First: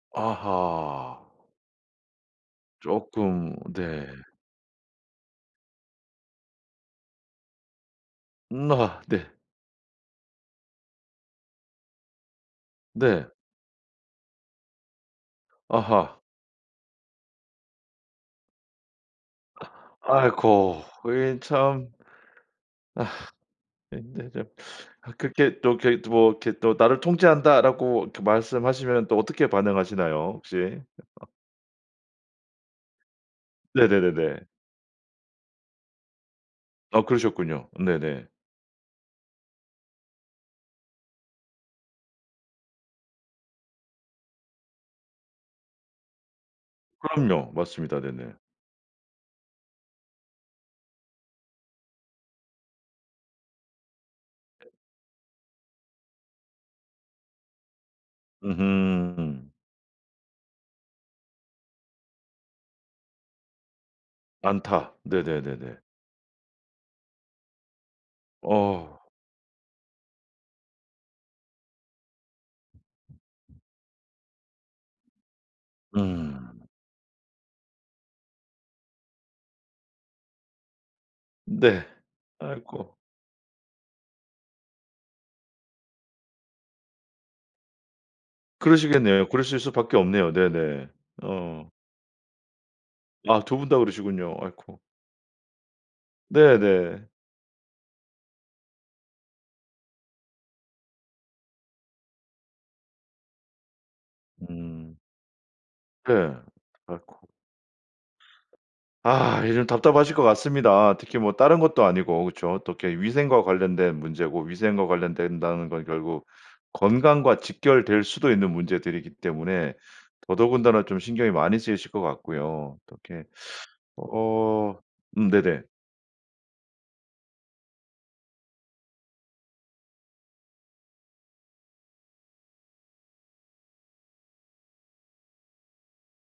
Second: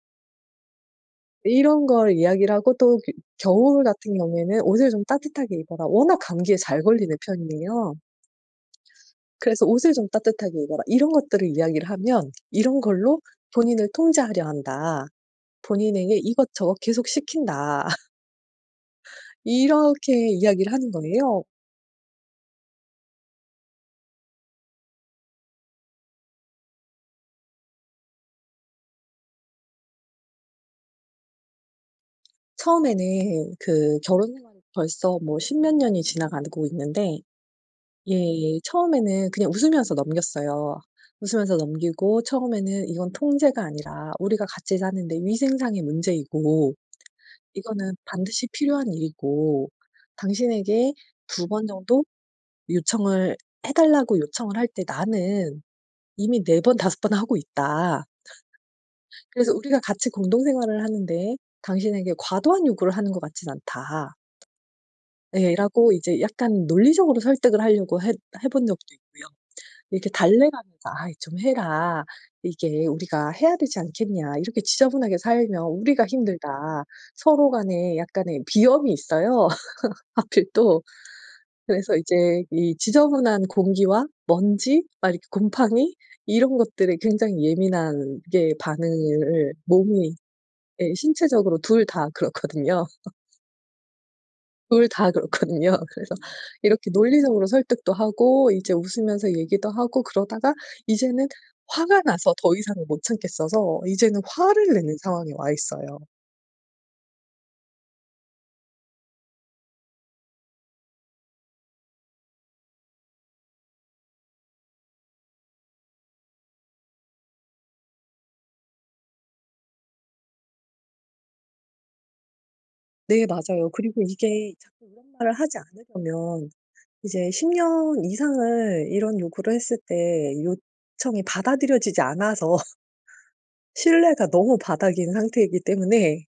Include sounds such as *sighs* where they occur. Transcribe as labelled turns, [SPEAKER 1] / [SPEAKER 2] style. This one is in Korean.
[SPEAKER 1] 아하.
[SPEAKER 2] 이런 걸 이야기를 하고 또 그
[SPEAKER 1] 쪼끔
[SPEAKER 2] 겨울
[SPEAKER 1] 네.
[SPEAKER 2] 같은 경우에는 "옷을 좀 따뜻하게 입어라." 워낙 감기에 잘 걸리는 편이에요.
[SPEAKER 1] 음아. 네.
[SPEAKER 2] 그래서 "옷을 좀 따뜻하게 입어라." 이런 것들을 이야기를 하면 "이런 걸로
[SPEAKER 1] 네.
[SPEAKER 2] 본인을 통제하려 한다. 본인에게
[SPEAKER 1] 아하.
[SPEAKER 2] 이것저것 계속 시킨다." *laughs* 이렇게 이야기를
[SPEAKER 1] 아이코.
[SPEAKER 2] 하는
[SPEAKER 1] 이
[SPEAKER 2] 거예요.
[SPEAKER 1] 참. 아이코. 이 참. *sighs* 근데 좀 아 그렇게 또 이렇게 뭐 이렇게 또 "나를 통제한다."라고 이렇게 말씀하시면 또 어떻게 반응하시나요 혹시? *laughs*
[SPEAKER 2] 처음에는 그 결혼
[SPEAKER 1] 네네네네.
[SPEAKER 2] 생활이 벌써 뭐 10 몇 년이 지나가고
[SPEAKER 1] 아
[SPEAKER 2] 있는데
[SPEAKER 1] 그러셨군요. 네네.
[SPEAKER 2] 예예. 처음에는 그냥 웃으면서 넘겼어요. 웃으면서 넘기고 처음에는 "이건 통제가 아니라 우리가 같이 사는 데 위생상의 문제이고
[SPEAKER 1] 그럼요.
[SPEAKER 2] 이거는
[SPEAKER 1] 맞습니다. 네네.
[SPEAKER 2] 반드시 필요한 일이고 당신에게 2 번 정도 요청을 해 달라고 요청을 할 때 나는 이미 4 번 5 번 하고 있다"
[SPEAKER 1] 으흠.
[SPEAKER 2] "그래서 우리가 같이 공동생활을 하는 데에 당신에게 과도한 요구를 하는 것 같진 않다."
[SPEAKER 1] 않다.
[SPEAKER 2] 예.
[SPEAKER 1] 네네네네.
[SPEAKER 2] 라고 이제 약간 논리적으로 설득을 하려고 해 해본 적도
[SPEAKER 1] 어.
[SPEAKER 2] 있고요. 이렇게 달래 가면서 "아이 좀 해라. 이게 우리가 해야 되지 않겠냐. 이렇게 지저분하게 살면 우리가 힘들다."
[SPEAKER 1] 음.
[SPEAKER 2] 서로 간에 약간의 비염이 있어요. *laughs* 하필 또
[SPEAKER 1] 네.
[SPEAKER 2] 그래서 이제 이
[SPEAKER 1] 아이고.
[SPEAKER 2] 지저분한 공기와 먼지 막 이렇게 곰팡이 이런 것들에 굉장히 예민하게
[SPEAKER 1] 그러시겠네요.
[SPEAKER 2] 반응을
[SPEAKER 1] 그러실 수밖에
[SPEAKER 2] 몸이
[SPEAKER 1] 없네요. 네네
[SPEAKER 2] 예. 신체적으로
[SPEAKER 1] 어.
[SPEAKER 2] 2 다 그렇거든요. *laughs*
[SPEAKER 1] 아 2 분 다 그러시군요. 아이코.
[SPEAKER 2] 둘 다 그렇거든요. 그래서 이렇게
[SPEAKER 1] 네네.
[SPEAKER 2] 논리적으로 설득도 하고 이제 웃으면서 얘기도 하고 그러다가 이제는 화가 나서 더 이상은 못 참겠어서 이제는 화를 내는
[SPEAKER 1] 음.
[SPEAKER 2] 상황에 와 있어요.
[SPEAKER 1] 네. 아이코. 아 이 좀 답답하실 것 같습니다. 특히 뭐 다른 것도 아니고 그렇죠. 어떻게 이렇게 위생과 관련된 문제고 위생과 관련된다는 건 결국 건강과 직결될 수도 있는 문제들이기 때문에 더더군다나 좀 신경이 많이 쓰이실 것 같고요. 어떻게
[SPEAKER 2] 네 맞아요.
[SPEAKER 1] *sucks teeth*
[SPEAKER 2] 그리고 이게
[SPEAKER 1] 어
[SPEAKER 2] 자꾸 이런
[SPEAKER 1] 음
[SPEAKER 2] 말을 하지
[SPEAKER 1] 네네.
[SPEAKER 2] 않으려면 이제 10 년 이상을 이런 요구를 했을 때 요청이 받아들여지지 않아서 신뢰가 너무 바닥인 상태이기 때문에